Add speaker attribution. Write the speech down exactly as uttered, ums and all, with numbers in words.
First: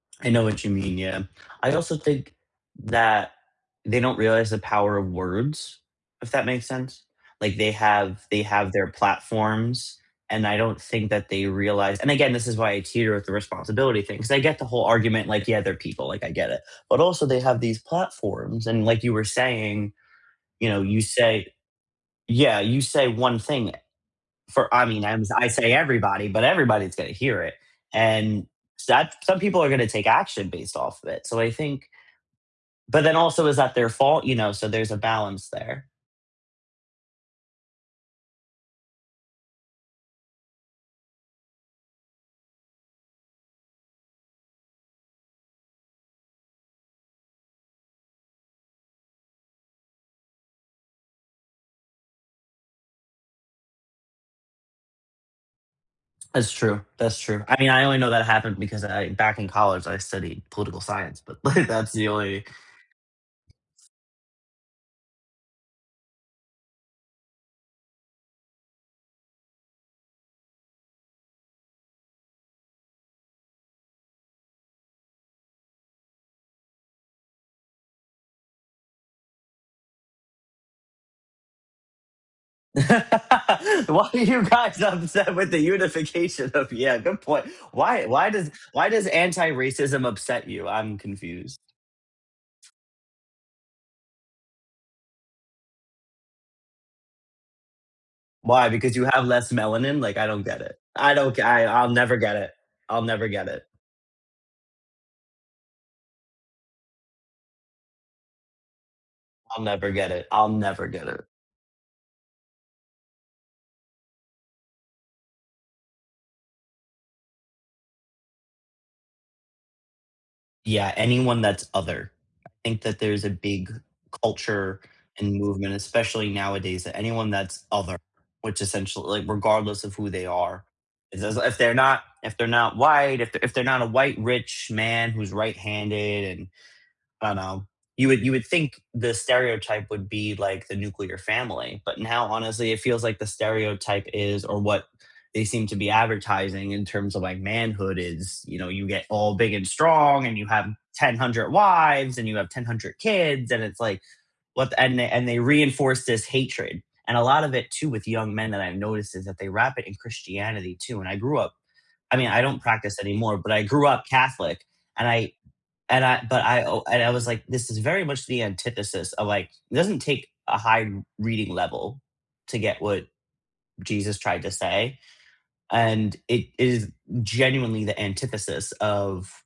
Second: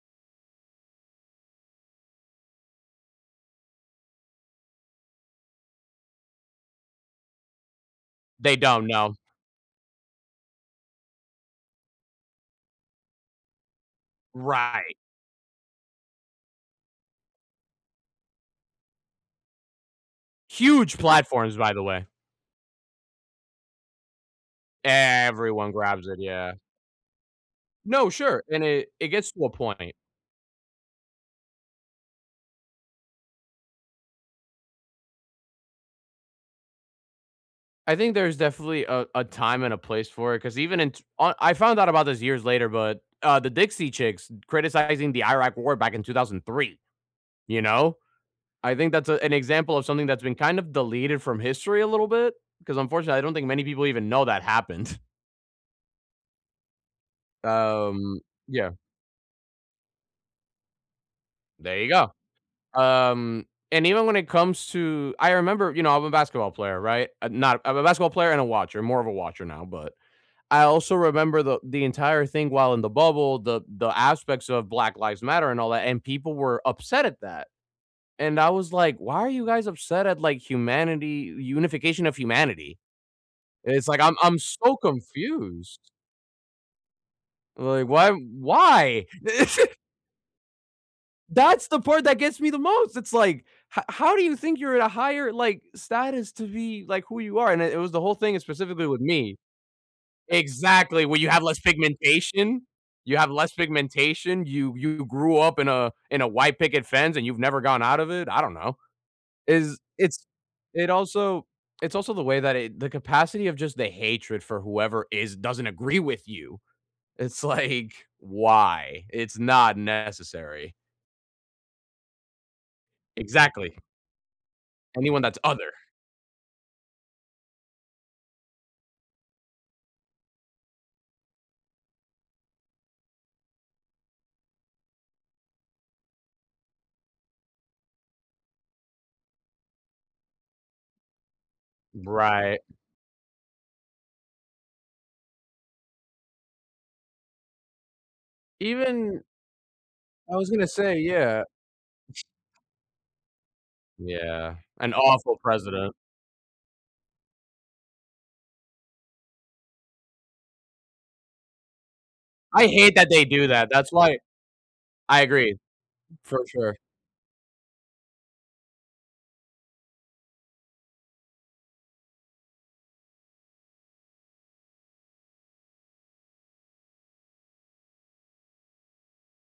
Speaker 1: I know what you mean, yeah. I also think that they don't realize the power of words, if that makes sense. Like they have they
Speaker 2: They
Speaker 1: have their
Speaker 2: don't know.
Speaker 1: platforms, and I don't think that they realize and again, this is why I teeter with the responsibility thing, 'cause I get the whole
Speaker 2: Right.
Speaker 1: argument, like, "Yeah, they're people," like, I get it, but also they have these platforms and like you were saying, you know,
Speaker 2: Huge
Speaker 1: you say
Speaker 2: platforms, by the way.
Speaker 1: yeah, you say one thing for, I mean, I'm I
Speaker 2: Everyone
Speaker 1: say
Speaker 2: grabs it,
Speaker 1: everybody, but
Speaker 2: yeah.
Speaker 1: everybody's gonna hear it,
Speaker 2: No, sure,
Speaker 1: and
Speaker 2: and it it
Speaker 1: that's
Speaker 2: gets
Speaker 1: some
Speaker 2: to a
Speaker 1: people are going to
Speaker 2: point.
Speaker 1: take action based off of it, so I think But then also is that their fault, you know, so there's a balance there.
Speaker 2: I think there's definitely a a time and a place for it, 'cause even in t I I found out about this years later, but, uh, the Dixie Chicks criticizing the Iraq war back in two thousand three, you know, I think that's an example of something that's been kinda deleted from history a little bit, 'cause unfortunately, I don't think many people even know that happened.
Speaker 1: That's true that's true. I mean, I only know
Speaker 2: Um,
Speaker 1: that happened
Speaker 2: yeah.
Speaker 1: because I back in college, I studied political science, but
Speaker 2: There you
Speaker 1: that's the
Speaker 2: go,
Speaker 1: only
Speaker 2: um, and even when it comes to I remember you know, I'm a basketball player, right, I'm not I'm a basketball player and a watcher, more of a watcher now, but I also remember the the entire thing while in the bubble, the the aspects of Black Lives Matter and all that, and people were upset at that, and I was, like, "Why are you guys upset at like humanity, unification of humanity?" It's like
Speaker 1: "Why
Speaker 2: I'm
Speaker 1: are
Speaker 2: I'm
Speaker 1: you
Speaker 2: so
Speaker 1: guys upset with the
Speaker 2: confused.
Speaker 1: unification of "yeah, good point.
Speaker 2: Like,
Speaker 1: "Why
Speaker 2: why
Speaker 1: why does why
Speaker 2: why?
Speaker 1: does anti-racism upset you? I'm confused."
Speaker 2: That's the part that gets me the most, it's, like, "H how do you think you're at a higher, like, status to be, like, who you are," and it was the whole thing is
Speaker 1: "Why,
Speaker 2: specifically
Speaker 1: because
Speaker 2: with
Speaker 1: you have
Speaker 2: me
Speaker 1: less melanin," like, I don't get it.
Speaker 2: Exactly,
Speaker 1: I
Speaker 2: where you
Speaker 1: don't
Speaker 2: have less
Speaker 1: I I'll never get it
Speaker 2: pigmentation
Speaker 1: I'll
Speaker 2: you
Speaker 1: never
Speaker 2: have
Speaker 1: get
Speaker 2: less
Speaker 1: it.
Speaker 2: pigmentation, you you grew up in a in a white picket fence, and you've never gone out of it, I don't know.
Speaker 1: I'll
Speaker 2: Is
Speaker 1: never get
Speaker 2: it's
Speaker 1: it. I'll never
Speaker 2: it
Speaker 1: get it.
Speaker 2: also it's also the way that it the capacity of just the hatred for whoever is doesn't agree with you, it's, like, "Why? It's not necessary."
Speaker 1: Yeah, anyone that's other. Think that there's a big
Speaker 2: Exactly.
Speaker 1: culture
Speaker 2: Anyone
Speaker 1: and
Speaker 2: that's other
Speaker 1: movement, especially nowadays, that anyone that's other, which essentiall like, regardless of who they are, as as if they're not if they're not white, if if they're not a white rich man who's right-handed and I know, you would you would think the stereotype would be like the nuclear family, but now,
Speaker 2: Right.
Speaker 1: honestly, it feels like the stereotype is or what they seem to be advertising in terms of like manhood is, you know, you get
Speaker 2: Even
Speaker 1: all big and strong,
Speaker 2: I
Speaker 1: and you
Speaker 2: was
Speaker 1: have
Speaker 2: gonna say,
Speaker 1: ten,
Speaker 2: yeah.
Speaker 1: hundred wives, and you have ten, hundred kids, and it's, like,
Speaker 2: Yeah,
Speaker 1: what
Speaker 2: an
Speaker 1: and they and
Speaker 2: awful
Speaker 1: they
Speaker 2: president.
Speaker 1: reinforce this hatred, and a lot of it too with young men that I've noticed is that they wrap it in Christianity too, and I grew up I mean, I don't
Speaker 2: I hate
Speaker 1: practice
Speaker 2: that they
Speaker 1: anymore,
Speaker 2: do
Speaker 1: but I
Speaker 2: that,
Speaker 1: grew
Speaker 2: that's
Speaker 1: up
Speaker 2: why
Speaker 1: Catholic, and
Speaker 2: I
Speaker 1: I
Speaker 2: agree,
Speaker 1: and I but
Speaker 2: for
Speaker 1: I
Speaker 2: sure.
Speaker 1: and I was like, this is very much the antithesis of, like, it doesn't take a high r reading level to get what Jesus tried to say, and it is genuinely the antithesis of